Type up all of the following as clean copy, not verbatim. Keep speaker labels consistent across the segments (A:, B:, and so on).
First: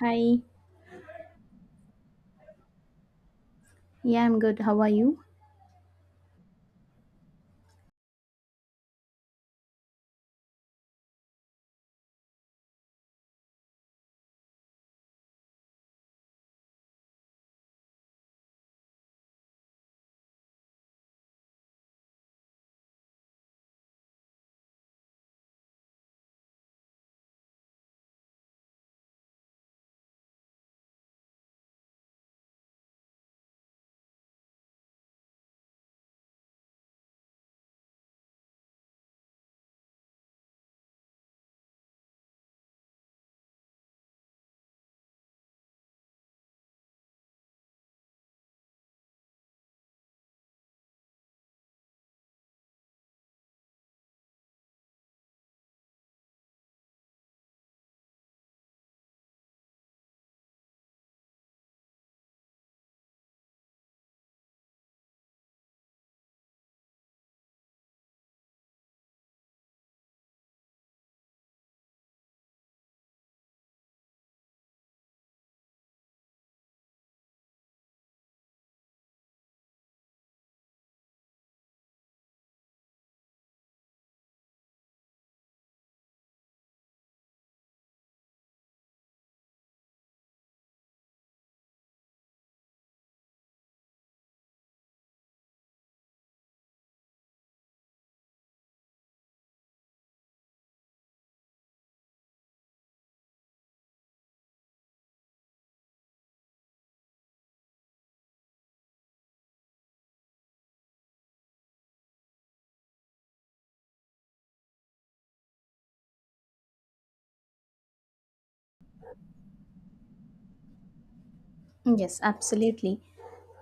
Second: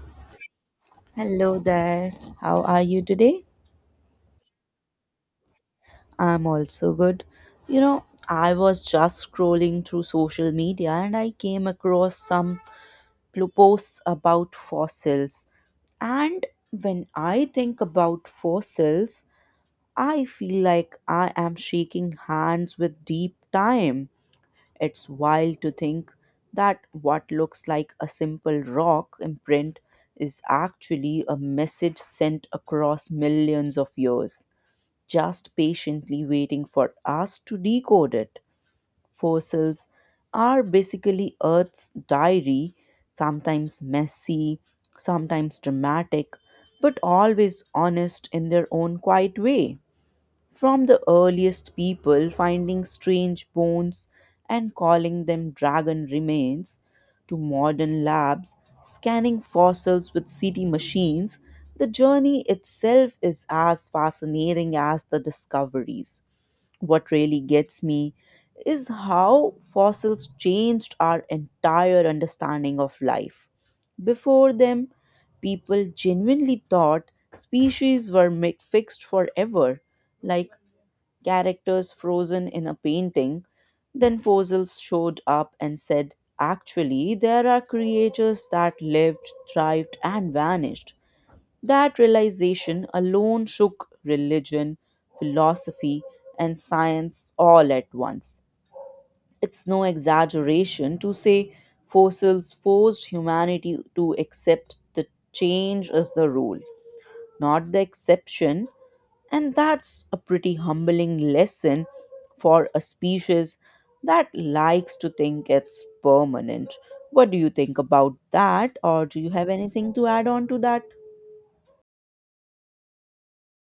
A: Hi.
B: Hello there. How are you today?
A: Yeah, I'm good. How are you?
B: I'm also good. You know, I was just scrolling through social media and I came across some posts about fossils. And when I think about fossils, I feel like I am shaking hands with deep time. It's wild to think that what looks like a simple rock imprint is actually a message sent across millions of years, just patiently waiting for us to decode it. Fossils are basically Earth's diary, sometimes messy, sometimes dramatic, but always honest in their own quiet way. From the earliest people finding strange bones and calling them dragon remains, to modern labs scanning fossils with CT machines, the journey itself is as fascinating as the discoveries. What really gets me is how fossils changed our entire understanding of life. Before them, people genuinely thought species were fixed forever, like characters frozen in a painting. Then fossils showed up and said, "Actually, there are creatures that lived, thrived, and vanished." That realization alone shook religion, philosophy, and science all at once. It's no exaggeration to say fossils forced humanity to accept that change is the rule, not the exception. And that's a pretty humbling lesson for a species that likes to think it's permanent. What do you think about that, or do you have anything to add on to that?
A: Yes, absolutely.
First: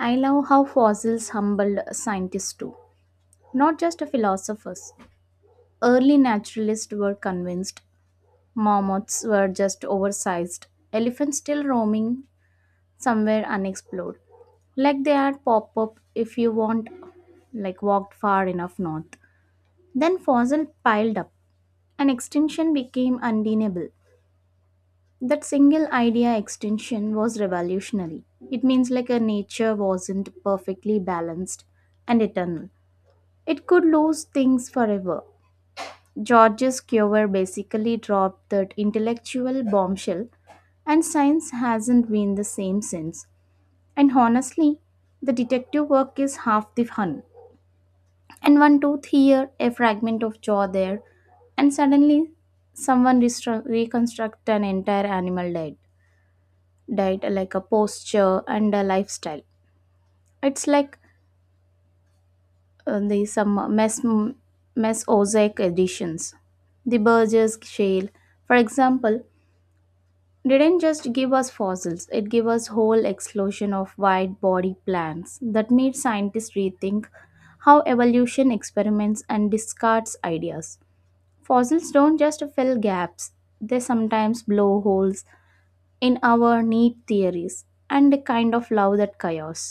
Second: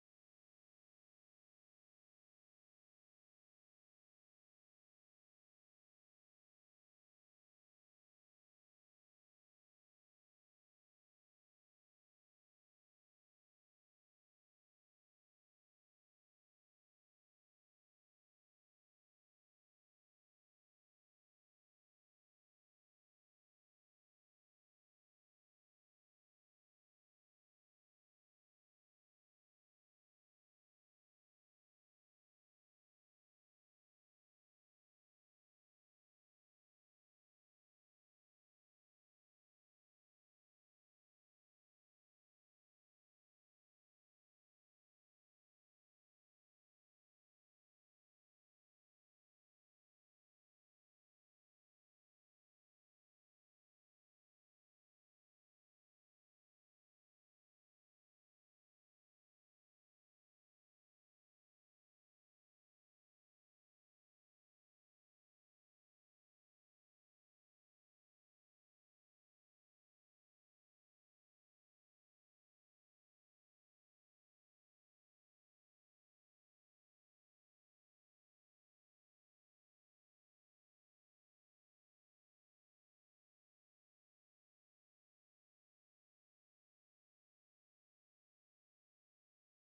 A: I love how fossils humbled scientists too, not just philosophers. Early naturalists were convinced mammoths were just oversized, elephants still roaming somewhere unexplored. Like they had pop up if you want, like walked far enough north. Then fossils piled up, and extinction became undeniable. That single idea extension was revolutionary. It means like a nature wasn't perfectly balanced and eternal. It could lose things forever. George's cure basically dropped that intellectual bombshell, and science hasn't been the same since. And honestly, the detective work is half the fun. And one tooth here, a fragment of jaw there, and suddenly someone reconstruct an entire animal dead. Diet like a posture and a lifestyle, it's like the some mesozoic editions, the burgess shale, for example, didn't just give us fossils. It gave us whole explosion of wide body plants that made scientists rethink how evolution experiments and discards ideas. Fossils don't just fill gaps, they sometimes blow holes in our neat theories, and a kind of love that chaos.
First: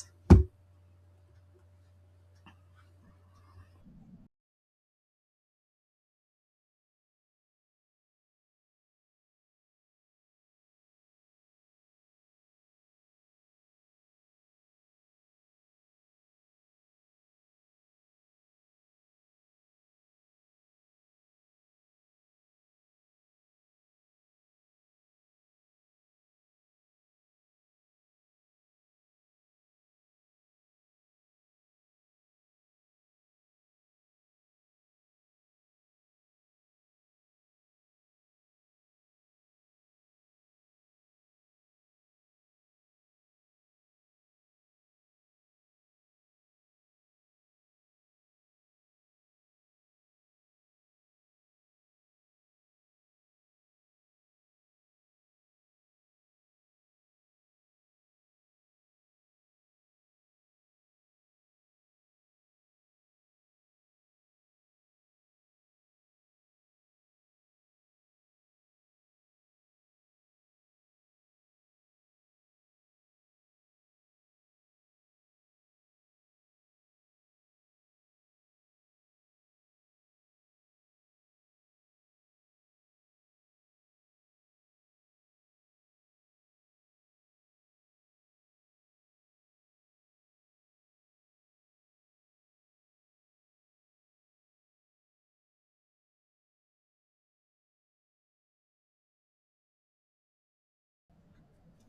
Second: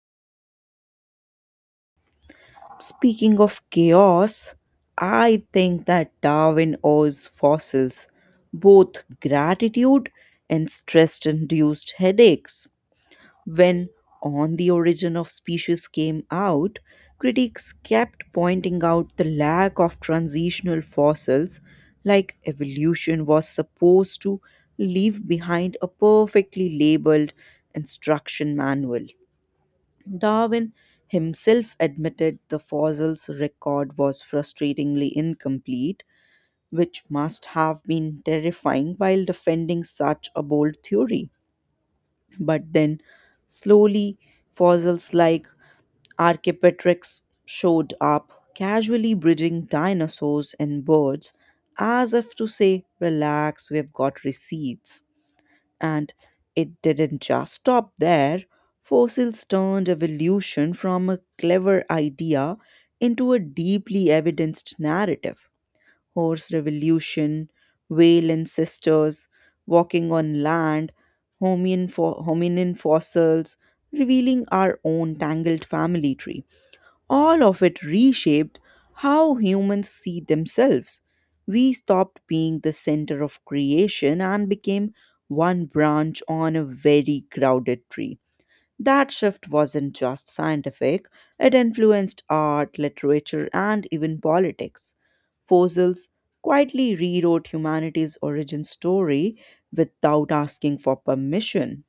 B: Speaking of chaos, I think that Darwin owes fossils both gratitude and stress induced headaches. When On the Origin of Species came out, critics kept pointing out the lack of transitional fossils, like evolution was supposed to leave behind a perfectly labeled instruction manual. Darwin himself admitted the fossils record was frustratingly incomplete, which must have been terrifying while defending such a bold theory. But then, slowly, fossils like Archaeopteryx showed up, casually bridging dinosaurs and birds, as if to say, "Relax, we've got receipts." And it didn't just stop there. Fossils turned evolution from a clever idea into a deeply evidenced narrative. Horse Revolution, whale ancestors, Walking on Land, hominin fossils, revealing our own tangled family tree. All of it reshaped how humans see themselves. We stopped being the center of creation and became one branch on a very crowded tree. That shift wasn't just scientific, it influenced art, literature, and even politics. Fossils quietly rewrote humanity's origin story without asking for permission.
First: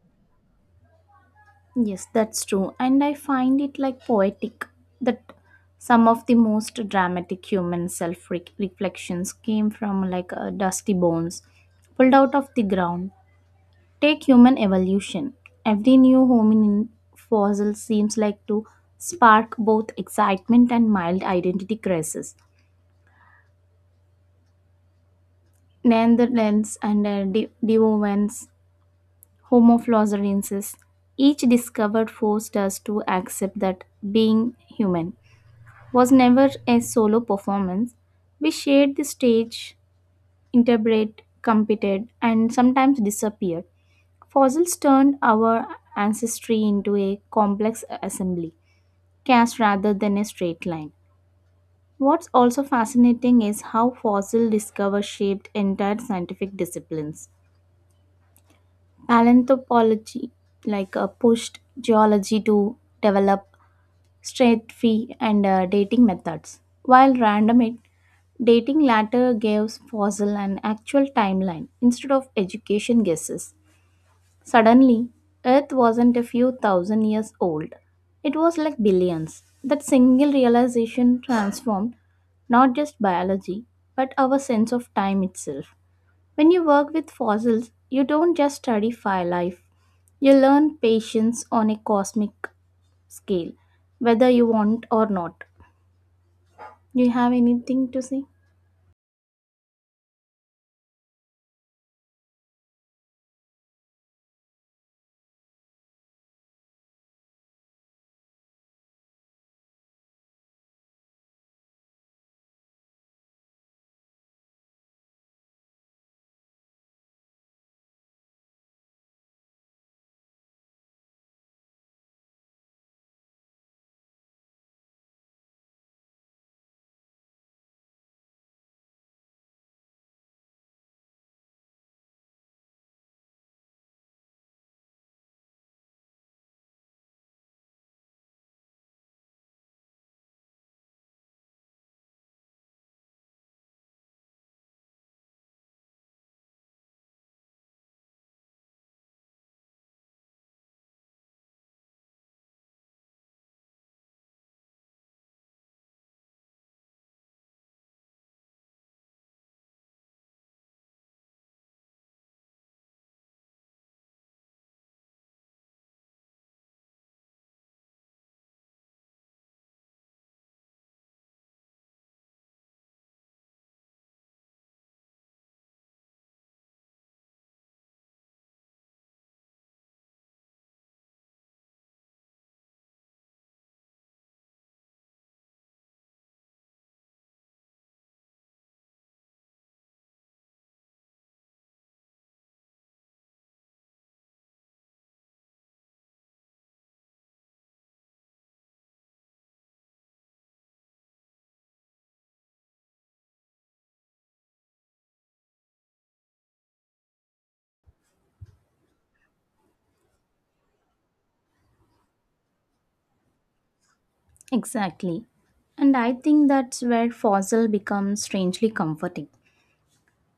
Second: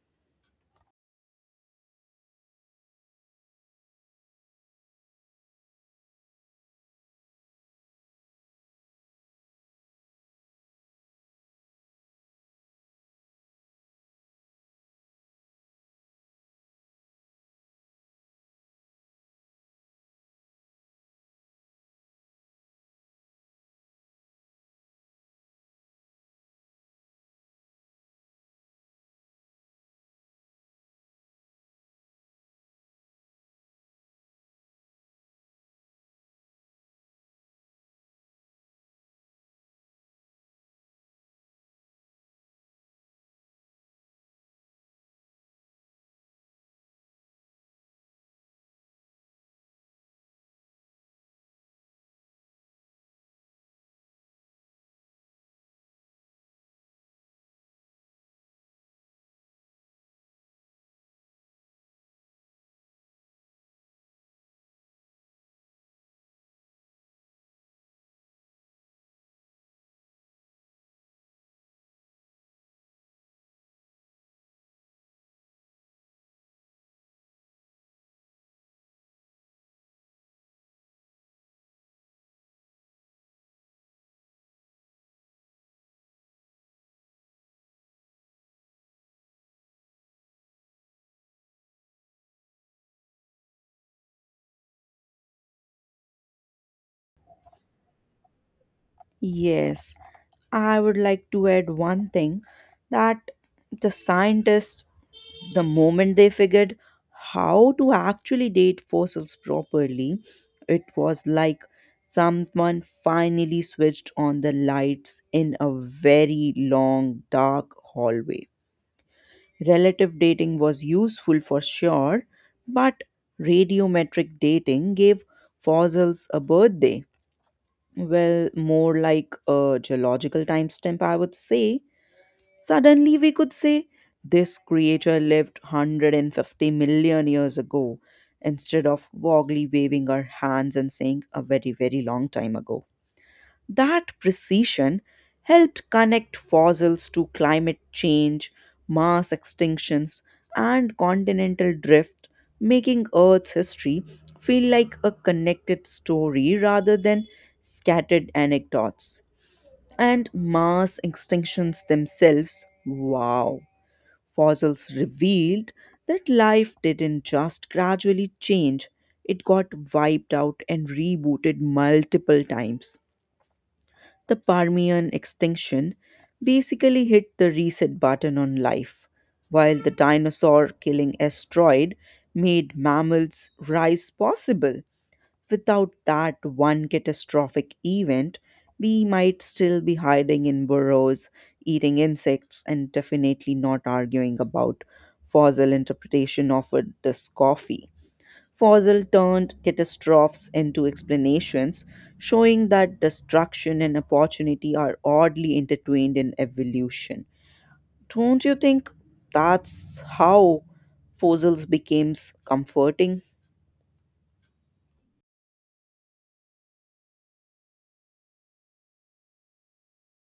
A: Yes, that's true. And I find it like poetic that some of the most dramatic human self reflections came from like dusty bones pulled out of the ground. Take human evolution. Every new hominin fossil seems like to spark both excitement and mild identity crisis. Neanderthals and Devonians, Homo floresiensis, each discovered forced us to accept that being human was never a solo performance. We shared the stage, interpreted, competed, and sometimes disappeared. Fossils turned our ancestry into a complex assembly, cast rather than a straight line. What's also fascinating is how fossil discovery shaped entire scientific disciplines. Paleontology, like pushed geology to develop stratigraphy and dating methods, while random dating later gives fossil an actual timeline instead of education guesses. Suddenly, Earth wasn't a few thousand years old. It was like billions. That single realization transformed not just biology, but our sense of time itself. When you work with fossils, you don't just study fire life, you learn patience on a cosmic scale, whether you want or not. Do you have anything to say?
B: Yes, I would like to add one thing, that the scientists, the moment they figured how to actually date fossils properly, it was like someone finally switched on the lights in a very long, dark hallway. Relative dating was useful for sure, but radiometric dating gave fossils a birthday. Well, more like a geological timestamp, I would say. Suddenly, we could say this creature lived 150 million years ago instead of vaguely waving our hands and saying a very, very long time ago. That precision helped connect fossils to climate change, mass extinctions, and continental drift, making Earth's history feel like a connected story rather than scattered anecdotes. And mass extinctions themselves, wow, fossils revealed that life didn't just gradually change, it got wiped out and rebooted multiple times. The Permian extinction basically hit the reset button on life, while the dinosaur killing asteroid made mammals rise possible. Without that one catastrophic event, we might still be hiding in burrows, eating insects, and definitely not arguing about fossil interpretation of this coffee. Fossil turned catastrophes into explanations, showing that destruction and opportunity are oddly intertwined in evolution. Don't you think that's how fossils becomes comforting?
A: Exactly. And I think that's where fossil becomes strangely comforting.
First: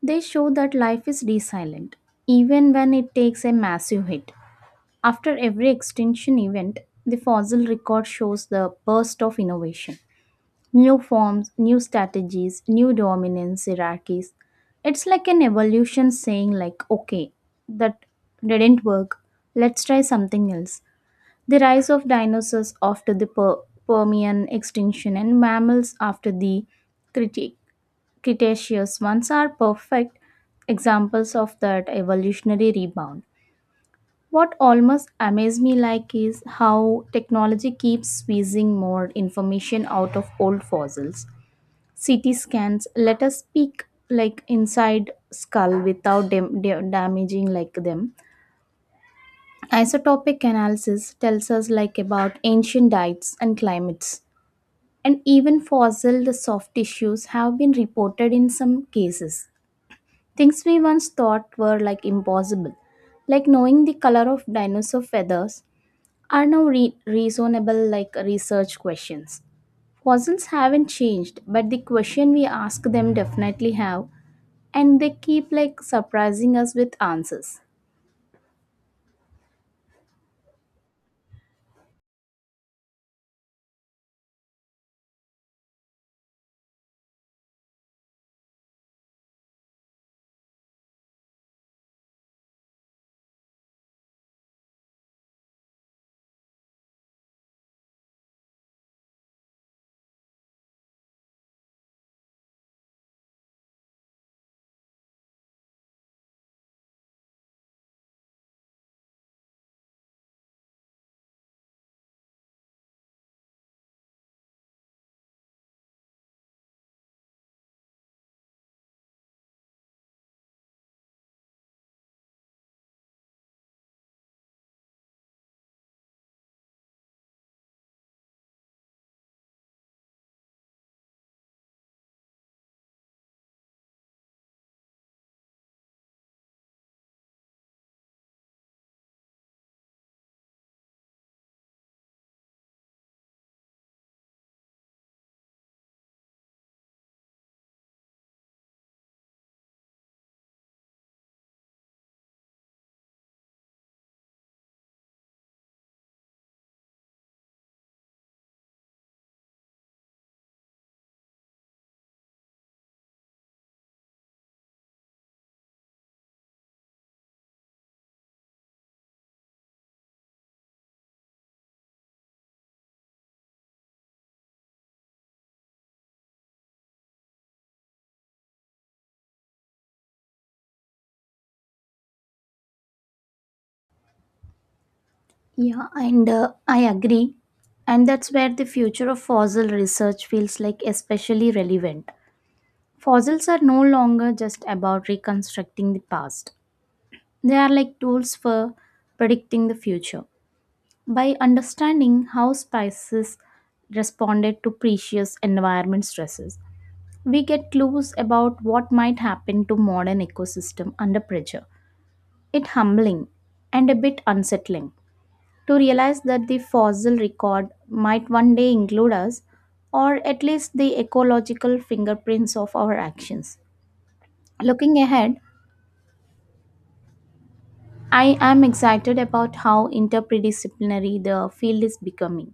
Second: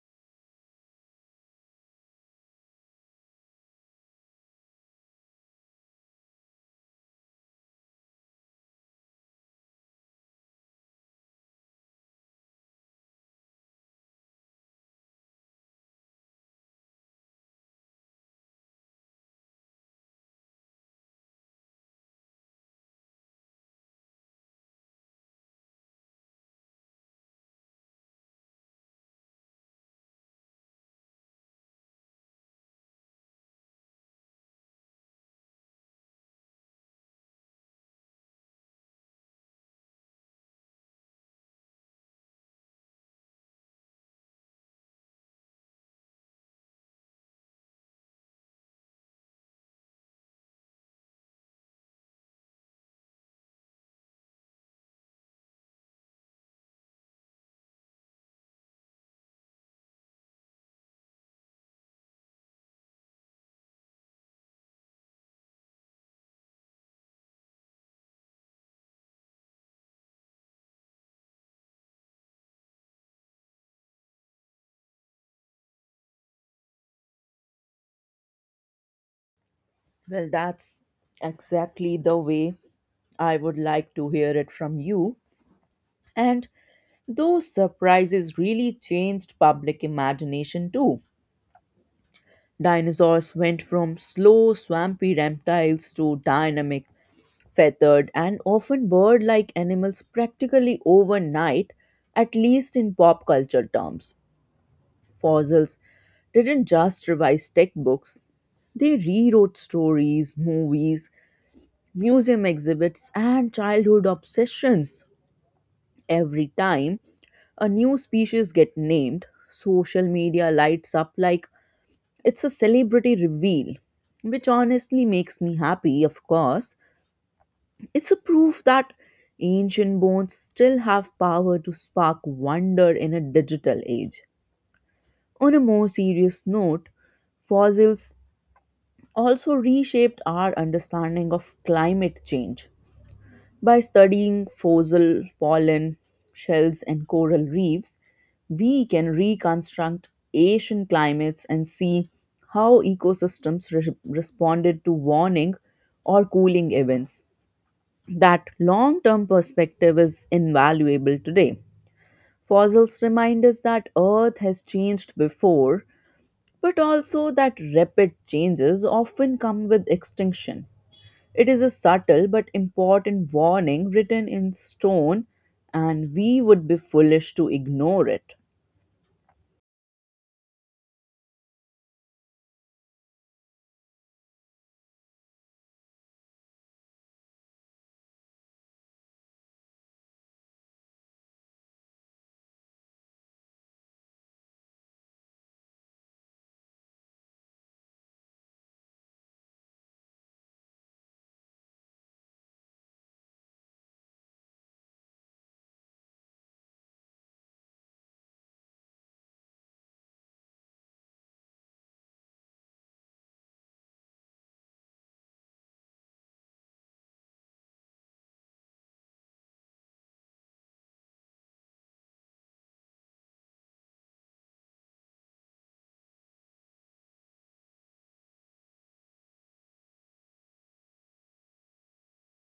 A: They show that life is resilient, even when it takes a massive hit. After every extinction event, the fossil record shows the burst of innovation. New forms, new strategies, new dominance hierarchies. It's like an evolution saying like, okay, that didn't work. Let's try something else. The rise of dinosaurs after the Permian extinction and mammals after the Crete- Cretaceous ones are perfect examples of that evolutionary rebound. What almost amazes me like is how technology keeps squeezing more information out of old fossils. CT scans let us peek like inside skull without damaging like them. Isotopic analysis tells us like about ancient diets and climates, and even fossil soft tissues have been reported in some cases. Things we once thought were like impossible, like knowing the color of dinosaur feathers, are now reasonable like research questions. Fossils haven't changed, but the question we ask them definitely have, and they keep like surprising us with answers.
B: Well, that's exactly the way I would like to hear it from you. And those surprises really changed public imagination too. Dinosaurs went from slow, swampy reptiles to dynamic, feathered, and often bird like animals practically overnight, at least in pop culture terms. Fossils didn't just revise textbooks, they rewrote stories, movies, museum exhibits, and childhood obsessions. Every time a new species get named, social media lights up like it's a celebrity reveal, which honestly makes me happy. Of course, it's a proof that ancient bones still have power to spark wonder in a digital age. On a more serious note, fossils also reshaped our understanding of climate change. By studying fossil pollen, shells, and coral reefs, we can reconstruct ancient climates and see how ecosystems responded to warming or cooling events. That long term perspective is invaluable today. Fossils remind us that Earth has changed before, but also that rapid changes often come with extinction. It is a subtle but important warning written in stone, and we would be foolish to ignore it.
A: Yeah, and I agree. And that's where the future of fossil research feels like especially relevant. Fossils are no longer just about reconstructing the past, they are like tools for predicting the future. By understanding how spices responded to precious environment stresses, we get clues about what might happen to modern ecosystem under pressure. It's humbling and a bit unsettling, to realize that the fossil record might one day include us, or at least the ecological fingerprints of our actions. Looking ahead, I am excited about how interdisciplinary the field is becoming,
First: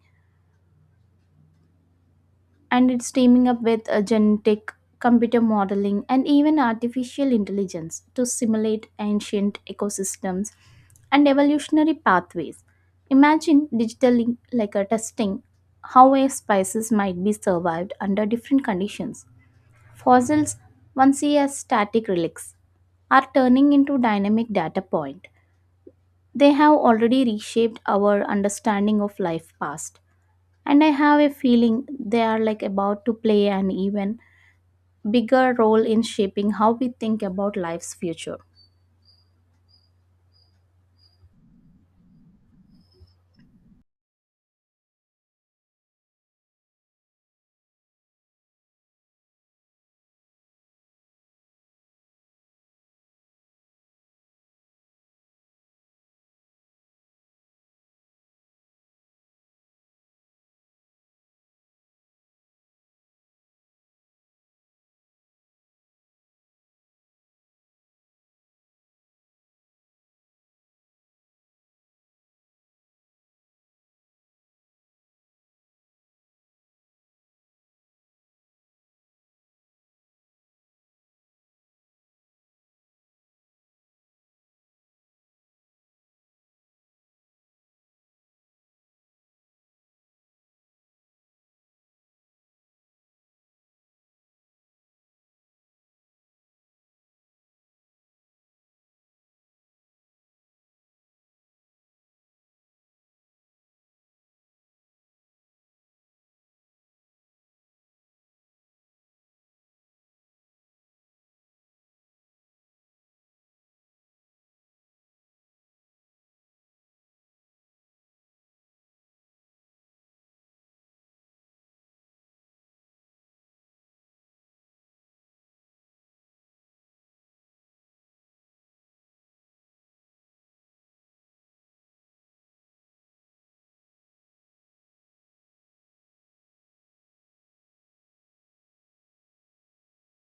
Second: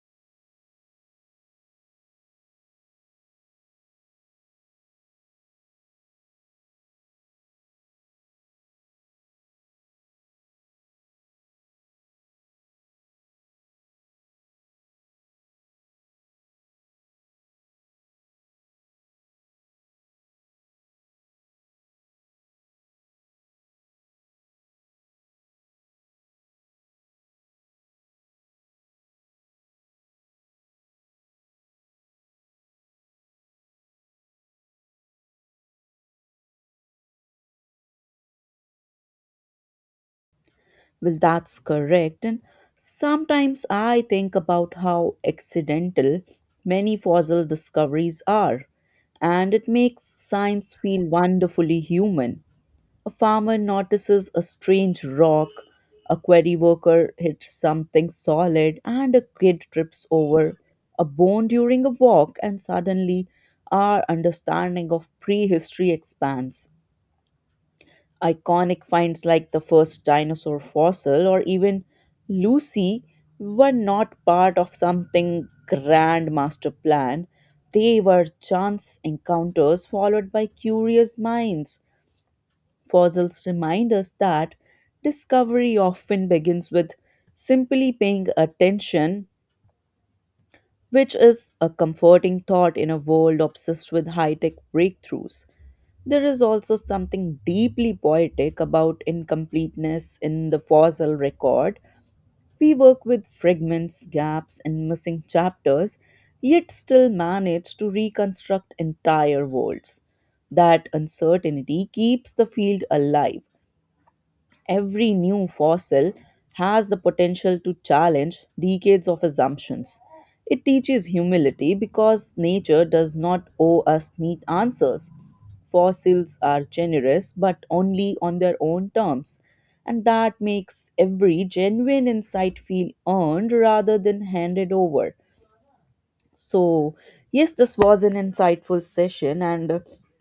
A: and it's teaming up with genetic computer modeling and even artificial intelligence to simulate ancient ecosystems and evolutionary pathways. Imagine digitally like a testing how a species might be survived under different conditions. Fossils, once seen as static relics, are turning into dynamic data point. They have already reshaped our understanding of life past, and I have a feeling they are like about to play an even bigger role in shaping how we think about life's future.
B: Well, that's correct. And sometimes I think about how accidental many fossil discoveries are, and it makes science feel wonderfully human. A farmer notices a strange rock, a quarry worker hits something solid, and a kid trips over a bone during a walk, and suddenly our understanding of prehistory expands. Iconic finds like the first dinosaur fossil or even Lucy were not part of something grand master plan. They were chance encounters followed by curious minds. Fossils remind us that discovery often begins with simply paying attention, which is a comforting thought in a world obsessed with high tech breakthroughs. There is also something deeply poetic about incompleteness in the fossil record. We work with fragments, gaps, and missing chapters, yet still manage to reconstruct entire worlds. That uncertainty keeps the field alive. Every new fossil has the potential to challenge decades of assumptions. It teaches humility because nature does not owe us neat answers. Fossils are generous, but only on their own terms, and that makes every genuine insight feel earned rather than handed over. So, yes, this was an insightful session, and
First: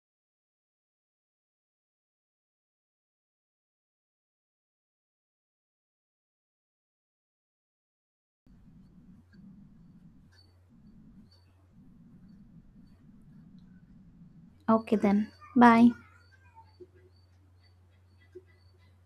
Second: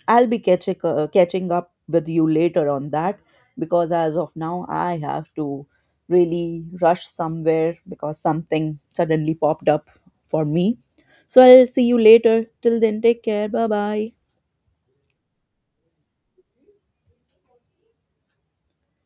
B: I'll be catching up with you later on that, because as of now, I have to really rush somewhere because something suddenly popped up for me. So, I'll see you later. Till then, take care. Bye bye.
A: Okay, then. Bye.